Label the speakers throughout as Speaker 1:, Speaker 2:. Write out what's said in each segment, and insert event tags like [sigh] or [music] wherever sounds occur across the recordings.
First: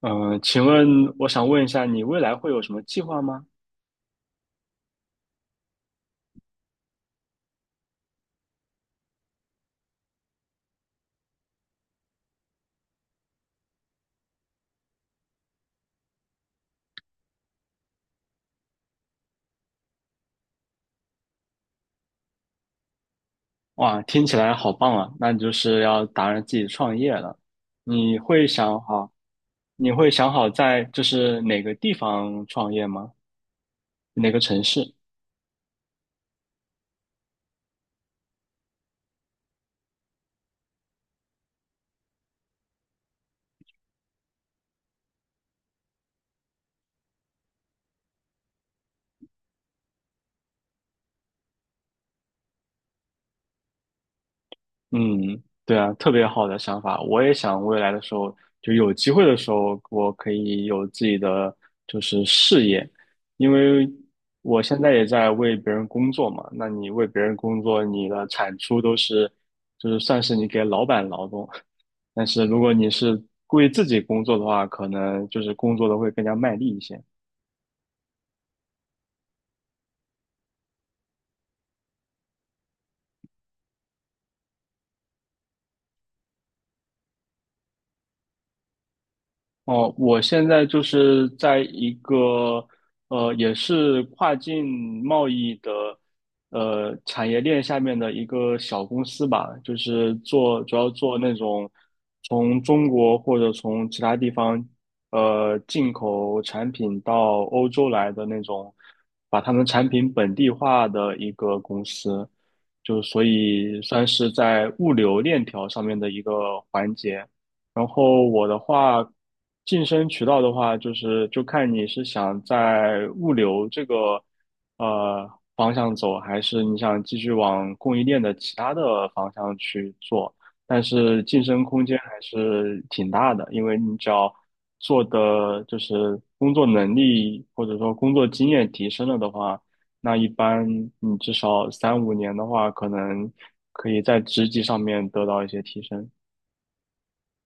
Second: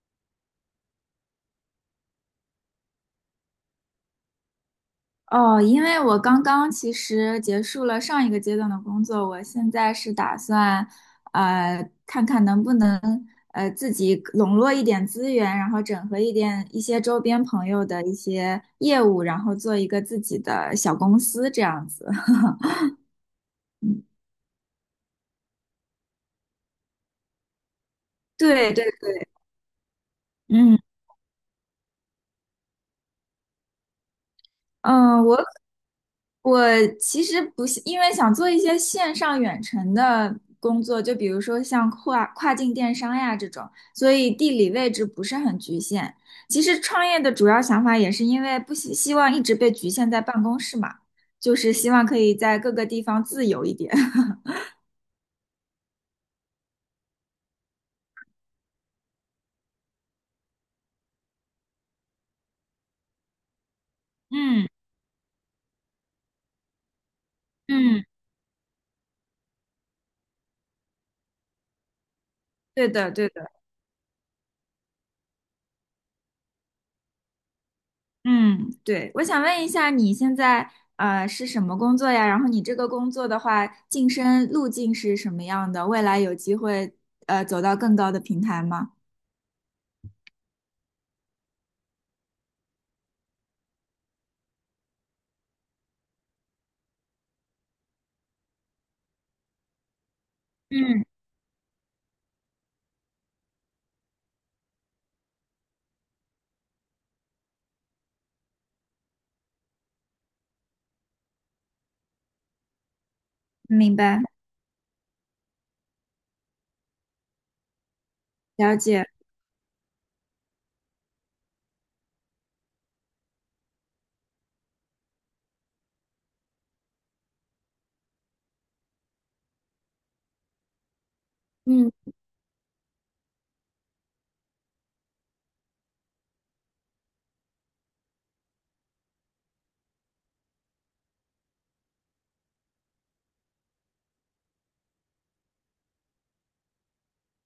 Speaker 1: 嗯，呃请问我想问一下，你未来会有什么计划吗？
Speaker 2: 哦，因为我刚刚其实结束了上一个阶段的工作，我现在是打算，看看能不能自己笼络一点资源，然后整合一点一些周边朋友的一些业务，然后做一个自己的小公司这样子。[laughs]
Speaker 1: 哇，听起来好棒啊！那你就是要打算自己创业了。你会
Speaker 2: 对
Speaker 1: 想
Speaker 2: 对
Speaker 1: 好，
Speaker 2: 对，
Speaker 1: 你会想好
Speaker 2: 嗯。
Speaker 1: 在就是哪个地方创业吗？哪个城市？
Speaker 2: 嗯，我其实不是，因为想做一些线上远程的工作，就比如说像跨境电商呀这种，所以地理位置不是很局限。其实创业的主要想法也是因为不希望一直被局限在办公室嘛，就是希望可以在各个地方自由一点。[laughs]
Speaker 1: 嗯，对啊，特别好的想法。我也想未来的时候，就有机会的时候，我可以有自己的事业，因为我
Speaker 2: 嗯
Speaker 1: 现在也在为别人工作嘛。那你为别人工作，
Speaker 2: 嗯，
Speaker 1: 你的产出都是，就是算是你给老板劳动。但是如果
Speaker 2: 对
Speaker 1: 你
Speaker 2: 的
Speaker 1: 是
Speaker 2: 对的。
Speaker 1: 为自己工作的话，可能就是工作的会更加卖力一些。
Speaker 2: 嗯，对，我想问一下，你现在是什么工作呀？然后你这个工作的话，晋升路径是什么样的？未来有机会走到更高的平台吗？
Speaker 1: 哦，我现在就是在一个也是跨境贸易的产业链下面的一个小公司吧，就是做主要
Speaker 2: 嗯，
Speaker 1: 做那种从中国或者从其他地方进口产品到欧洲来的那种，把他们产品本地化的一个公司，就所以
Speaker 2: 明
Speaker 1: 算
Speaker 2: 白。
Speaker 1: 是在物流链条上面的一个环节。然后我的
Speaker 2: 了解，
Speaker 1: 话，晋升渠道的话，就是就看你是想在物流这个呃方向走，还是你想继续往供应链的其他的方向去做。但是晋升空
Speaker 2: 嗯，
Speaker 1: 间还是挺大的，因为你只要做的就是工作能力或者说工作经验提升了的话，那一般你至少三五年的话，可能可以在职级上面得到一些提升。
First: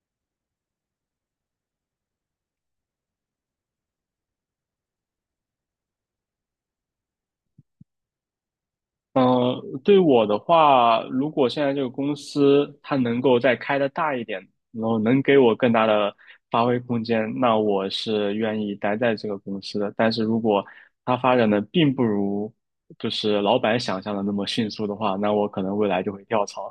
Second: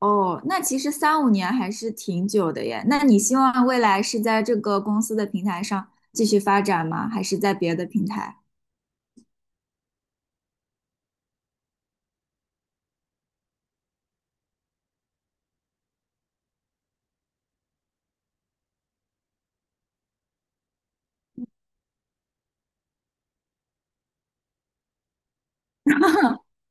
Speaker 2: 哦，那其实三五年还是挺久的耶。那你希望未来是在这个公司的平台上继续发展吗？还是在别的平台？
Speaker 1: 嗯，对我的话，如果现在这个公司它能够再开的大一点，然后能给我更大的发挥空间，那我是愿意待在这个公司的。但是如果它发展的并不如就是老板想象的那么迅速的话，那我可能未来就会跳槽。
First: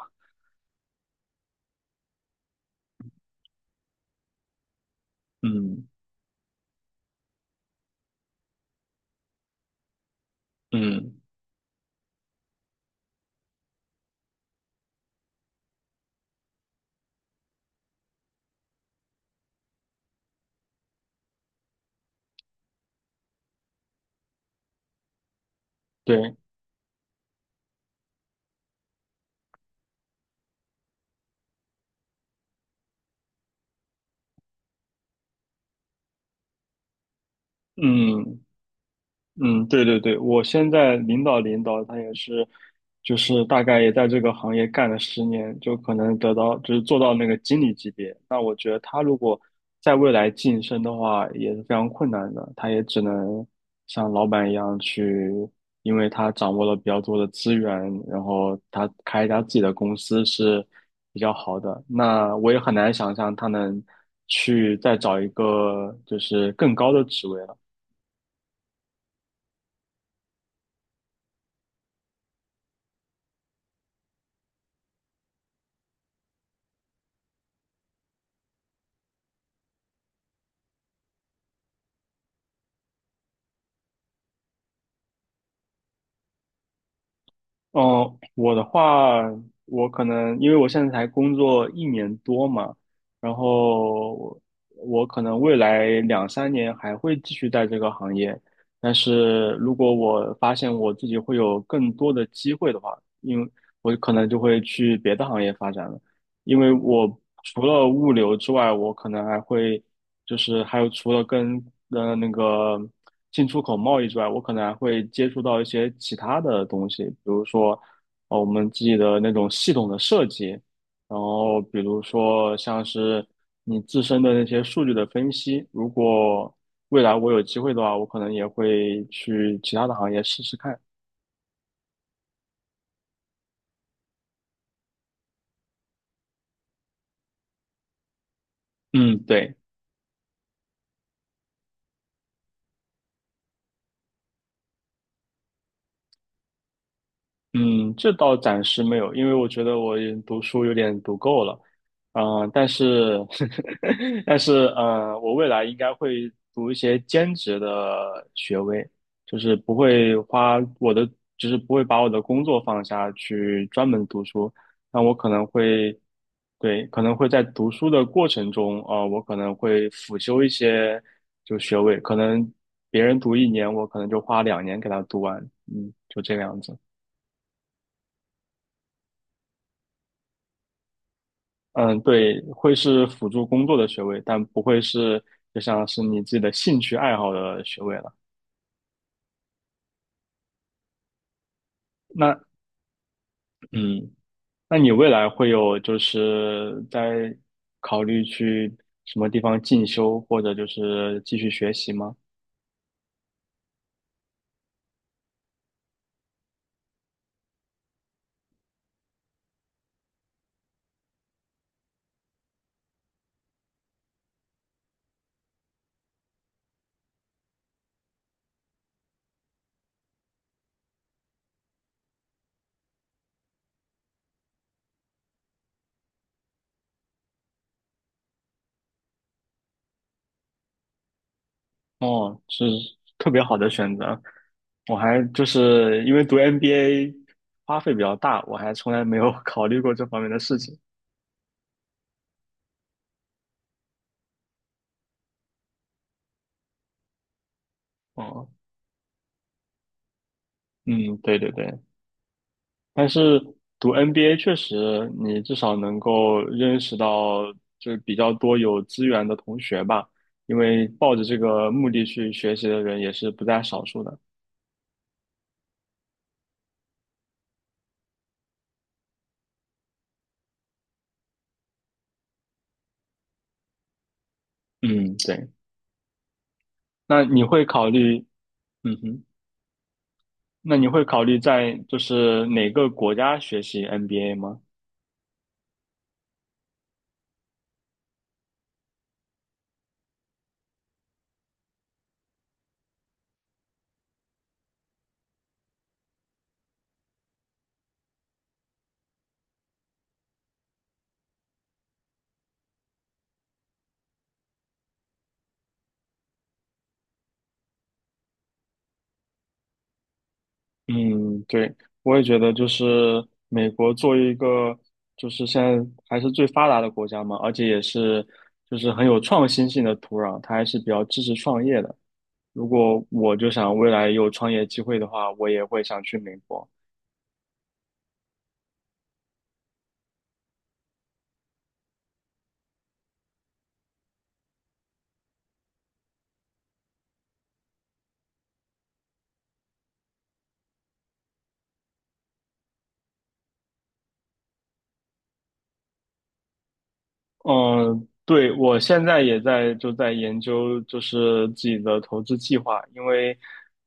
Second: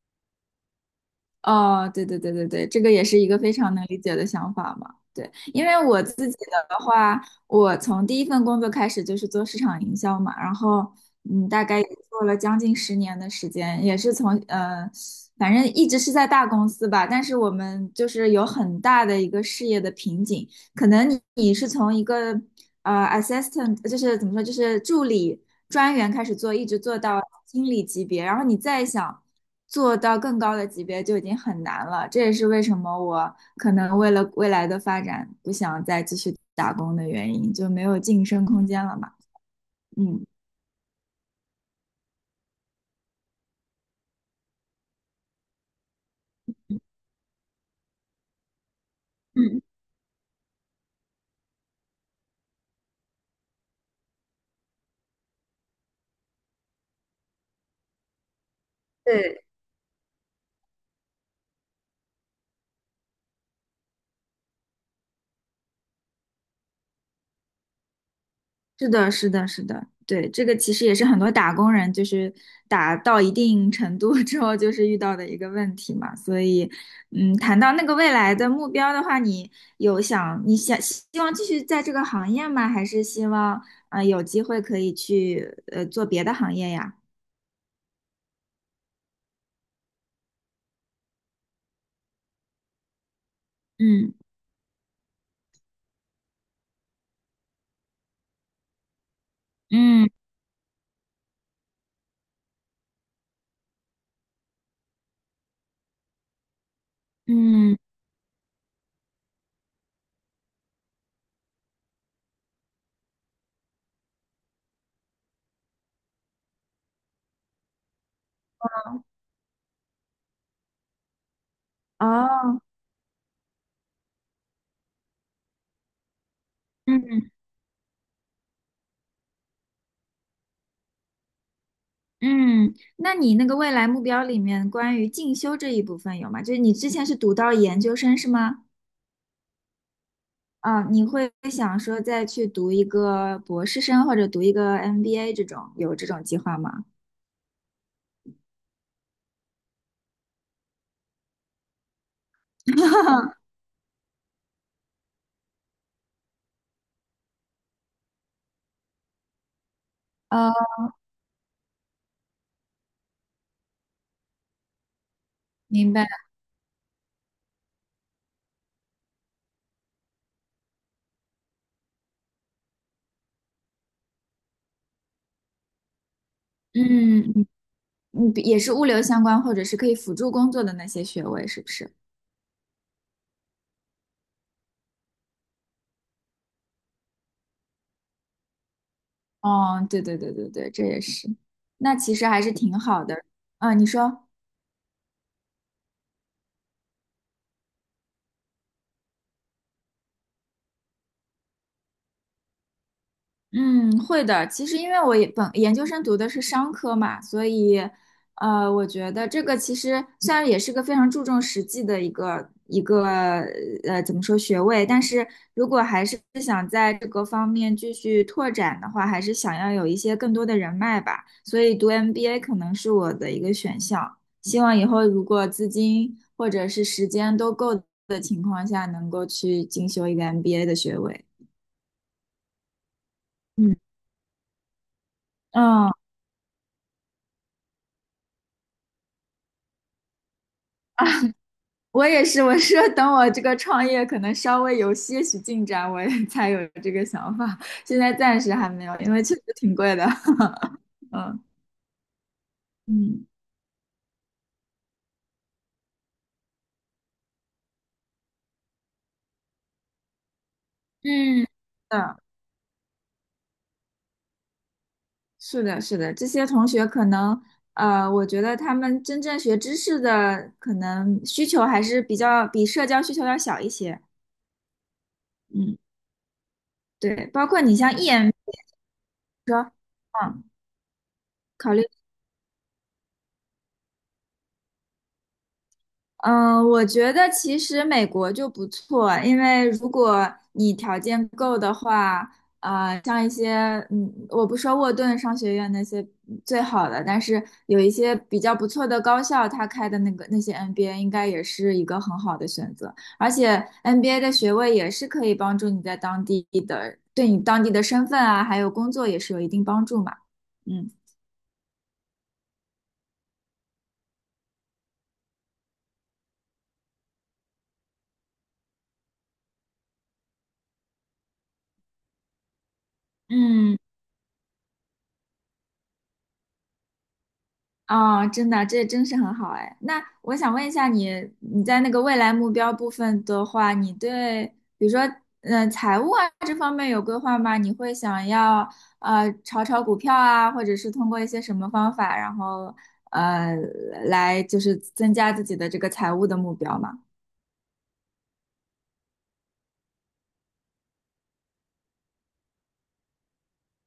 Speaker 2: 哦，对对对对对，这个也是一个非常能理解的想法嘛。对，因为
Speaker 1: 嗯
Speaker 2: 我自己的话，我从第一份工作开始就是做市场营销嘛，然后
Speaker 1: 嗯，
Speaker 2: 大概也做了将近10年的时间，也是从反正一直是在大公司吧，但是我们就是有很大的一个事业的瓶颈，可能你是从一个assistant，就是怎么说，就是助理专员开
Speaker 1: 对，
Speaker 2: 始做，一直做到经理级别，然后你再想做到更高的级别就已经很难了。这也是为什么我可能为了未来的发展不想再继续打工的原因，就没有晋
Speaker 1: 嗯。
Speaker 2: 升空间了嘛。
Speaker 1: 嗯，对对对，
Speaker 2: 嗯
Speaker 1: 我现在领导他也是，就是大概也在这个行业干了十年，就可能得到就是做到那个经理级别。那我觉得他如果
Speaker 2: 嗯，
Speaker 1: 在未来晋升的话，也是非常困难的，他也只能像老板一样去，因为他掌握了比较多的资源，然后他开一家
Speaker 2: 对，
Speaker 1: 自己的公司是比较好的。那我也很难想象他能去再找一个就是更高的职位了。
Speaker 2: 是的，是的，是的，对，这个其实也是很多打工人就是打到一定程度 [laughs] 之后就是遇到的一个问题嘛。所以，嗯，谈到那个未来的目标的话，你想希望继续在这个行业吗？还是希望有机会可以去做别的行业呀？
Speaker 1: 嗯，我的话，我可能因为我现在才工作一年多嘛，然
Speaker 2: 嗯
Speaker 1: 后我可能未来两三年还会继续在这个行业，但是如果
Speaker 2: 嗯
Speaker 1: 我发现我自己会有更多的机会的话，因为我可能就会去别的行业发展了。因为我除
Speaker 2: 嗯，
Speaker 1: 了物流之外，我可能还会就是还有除了跟呃那个进出口贸易之外，我可能还会接触到一些其他的东西，比如说我们自己的那种系统的设计，然后比如说
Speaker 2: 哦，
Speaker 1: 像是你自身的那些数据的分析，如果未来
Speaker 2: 嗯
Speaker 1: 我有机会的话，我可能也会去其他的行业试试看。
Speaker 2: 嗯，那你那个未来目标里面关于进修这一部分有吗？就是你之前是读到研究生是吗？
Speaker 1: 嗯，对。
Speaker 2: 啊，你会想说再去读一个博士生或者读一个 MBA 这种，有这种计划吗？
Speaker 1: 嗯，这倒暂时没有，因为我觉得我也读书有点读够了，啊，但是，[laughs] 但是，我未来应该会读一些兼职的学位，就是不会
Speaker 2: 呃，
Speaker 1: 花我的，就是不会把我的工作放下去专门读书，那我可能
Speaker 2: 明
Speaker 1: 会，
Speaker 2: 白。
Speaker 1: 对，可能会在读书的过程中，啊，我可能会辅修一些就学位，可能别人读一年，我可能就花两年给他读完，嗯，就这个样子。
Speaker 2: 嗯，你也是物流相关，或者是可以辅助工作的那些学位，是不是？
Speaker 1: 嗯，对，会是辅助工作的学位，但不会是就像是你自己的兴趣爱好的学位了。
Speaker 2: 哦，对对对对对，这也是。那其实
Speaker 1: 那
Speaker 2: 还是挺好的。嗯，你
Speaker 1: 嗯，
Speaker 2: 说。
Speaker 1: 那你未来会有就是在考虑去什么地方进修，或者就是继续学习吗？
Speaker 2: 嗯，会的。其实因为我也本研究生读的是商科嘛，所以，我觉得这个其实虽然也是个非常注重实际的一个怎么说学位，但是如果还是想在这个方面继续拓展的话，还是想要有一些更多的人脉吧。所以读 MBA 可能是我的一个选项。希望以后如果资金或者是时间都够的情况下，能够去进修一个 MBA 的学位。
Speaker 1: 哦，是特别好的
Speaker 2: 嗯。
Speaker 1: 选择。我还就
Speaker 2: 嗯，
Speaker 1: 是因为读 MBA 花费比较大，我还从来没有 [laughs] 考虑过这方面的事情。
Speaker 2: 我也是，我是等我这个创业可能稍微有些许进展，我也 [laughs] 才有这个想法。现在暂
Speaker 1: 哦，
Speaker 2: 时还没有，因为确实挺贵的。[laughs]
Speaker 1: 嗯，
Speaker 2: 嗯
Speaker 1: 对对对。但
Speaker 2: 嗯
Speaker 1: 是读 NBA 确实，你至少能够认识到就是比较多有资源的同学吧，因为抱着这
Speaker 2: 嗯，嗯，
Speaker 1: 个目的去学习的人也是不在少数的。
Speaker 2: 是的，是的，这些同学可能，我觉得他们真正学知识的可能需求还是比较比社交需求要小一些。
Speaker 1: 嗯，对。
Speaker 2: 嗯，
Speaker 1: 那
Speaker 2: 对，
Speaker 1: 你
Speaker 2: 包括
Speaker 1: 会
Speaker 2: 你
Speaker 1: 考
Speaker 2: 像 e
Speaker 1: 虑，
Speaker 2: M，
Speaker 1: 嗯哼，
Speaker 2: 嗯，
Speaker 1: 那你会考虑在
Speaker 2: 考虑。
Speaker 1: 就是哪个国家学习 NBA 吗？
Speaker 2: 嗯，我觉得其实美国就不错，因为如果你条件够的话，啊、像一些，嗯，我不说沃顿商学院那些最好的，但是有一些比较不错的高校，它开的那个那些 MBA 应该也是一个很好的选择，而且 MBA 的学位也是可以帮助你在当地的，对你当地的身份啊，还有工作也是有一定帮助嘛，嗯。
Speaker 1: 嗯，对，我也觉得就是美国作为一个就是现在还是最发达的国家嘛，而且也是就是很有创新性的土壤，它还是比较支持创业的。如果我就想
Speaker 2: 嗯。
Speaker 1: 未来有创业机会的话，我也会想去美国。
Speaker 2: 哦，真的，这真是很好哎。那我想问一下你，你在那个未来目标部分的话，你对比如说，嗯、财务啊这方面有规划吗？你会想要炒股票啊，或者是通过一些什么方法，然后呃来就是增加自己的这个财务的目标吗？
Speaker 1: 嗯，对，我现在也在就在研究，就是自己的投资计划，因为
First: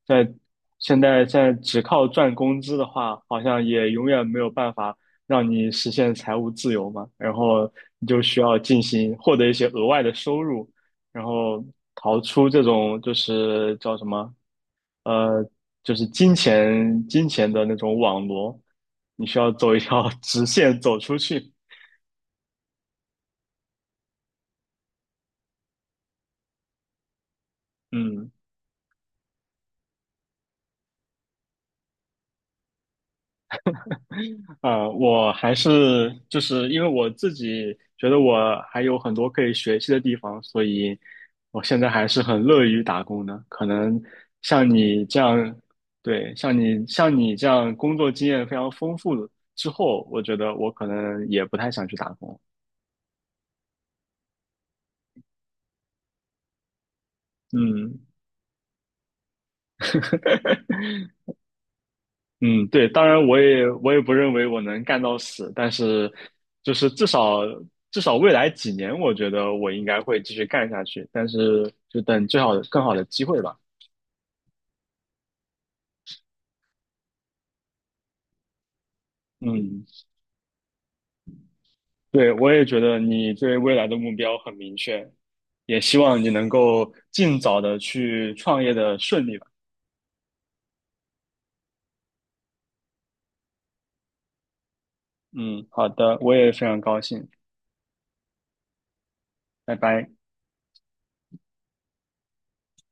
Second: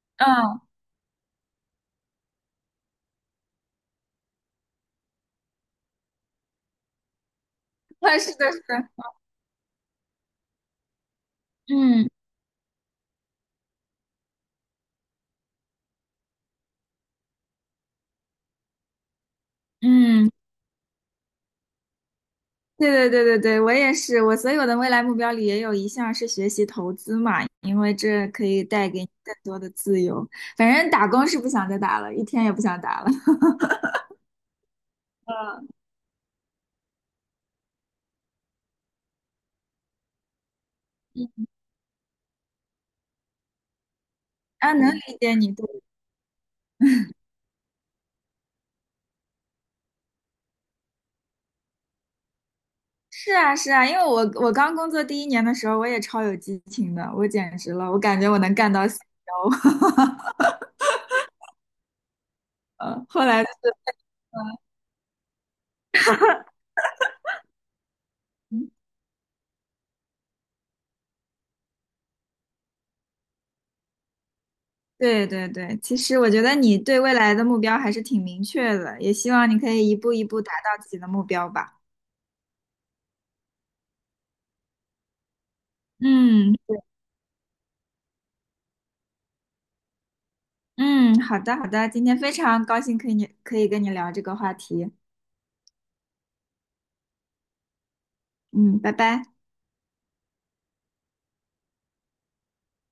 Speaker 1: 在
Speaker 2: 嗯，
Speaker 1: 现在只靠赚工资的话，好像也永远没有办法让你实现财务自由嘛。然后
Speaker 2: [laughs]
Speaker 1: 你
Speaker 2: 那
Speaker 1: 就
Speaker 2: 是
Speaker 1: 需
Speaker 2: 的，
Speaker 1: 要
Speaker 2: 是
Speaker 1: 进
Speaker 2: 的，
Speaker 1: 行获得一些额外的收入，然后
Speaker 2: 嗯
Speaker 1: 逃出这种就是叫什么，呃，就是金钱的那种网罗，你需要走一条 [laughs]
Speaker 2: 嗯，
Speaker 1: 直线走出去。
Speaker 2: 对对对对对，我也是，我所有的未来目标里也有一项是学习投资嘛，因为这
Speaker 1: 嗯，
Speaker 2: 可以带给你更多的自由。反正打工是不想再打了，一天也不想打了。
Speaker 1: 啊，我还是就是因为我自己觉得我还有很多可以学习的地方，所以
Speaker 2: [laughs]
Speaker 1: 我现在还是很乐于打工的。可能像
Speaker 2: 啊，能理
Speaker 1: 你这
Speaker 2: 解你，
Speaker 1: 样，
Speaker 2: 对，
Speaker 1: 对，像你这样工作经验非常丰富之后，我觉得我可能也不太想去打工。
Speaker 2: 是啊是啊，因为我刚工作第一年的时候，我也超有激情的，我简直了，
Speaker 1: 嗯
Speaker 2: 我感觉我能干到 CEO。[laughs]
Speaker 1: 嗯，对，当
Speaker 2: 后
Speaker 1: 然我
Speaker 2: 来
Speaker 1: 也我也不认为我能干到死，但是就是至少至少未来几
Speaker 2: [laughs]。
Speaker 1: 年，我觉得我应该会继续干下去，但是就等最好的更好的机会吧。
Speaker 2: 对对对，其实我觉得你对未来的目标还是挺明确的，也希望你可
Speaker 1: 嗯，
Speaker 2: 以一步一步达到自己的目标吧。
Speaker 1: 对，我也觉得你对未来的目标很明确，也希望你能
Speaker 2: 嗯。
Speaker 1: 够尽早的去创业的顺利吧。
Speaker 2: 嗯，好的好的，今天非常高兴可以跟你聊这个话题。
Speaker 1: 嗯，好的，我也非常高兴，
Speaker 2: 嗯，拜拜。
Speaker 1: 拜拜。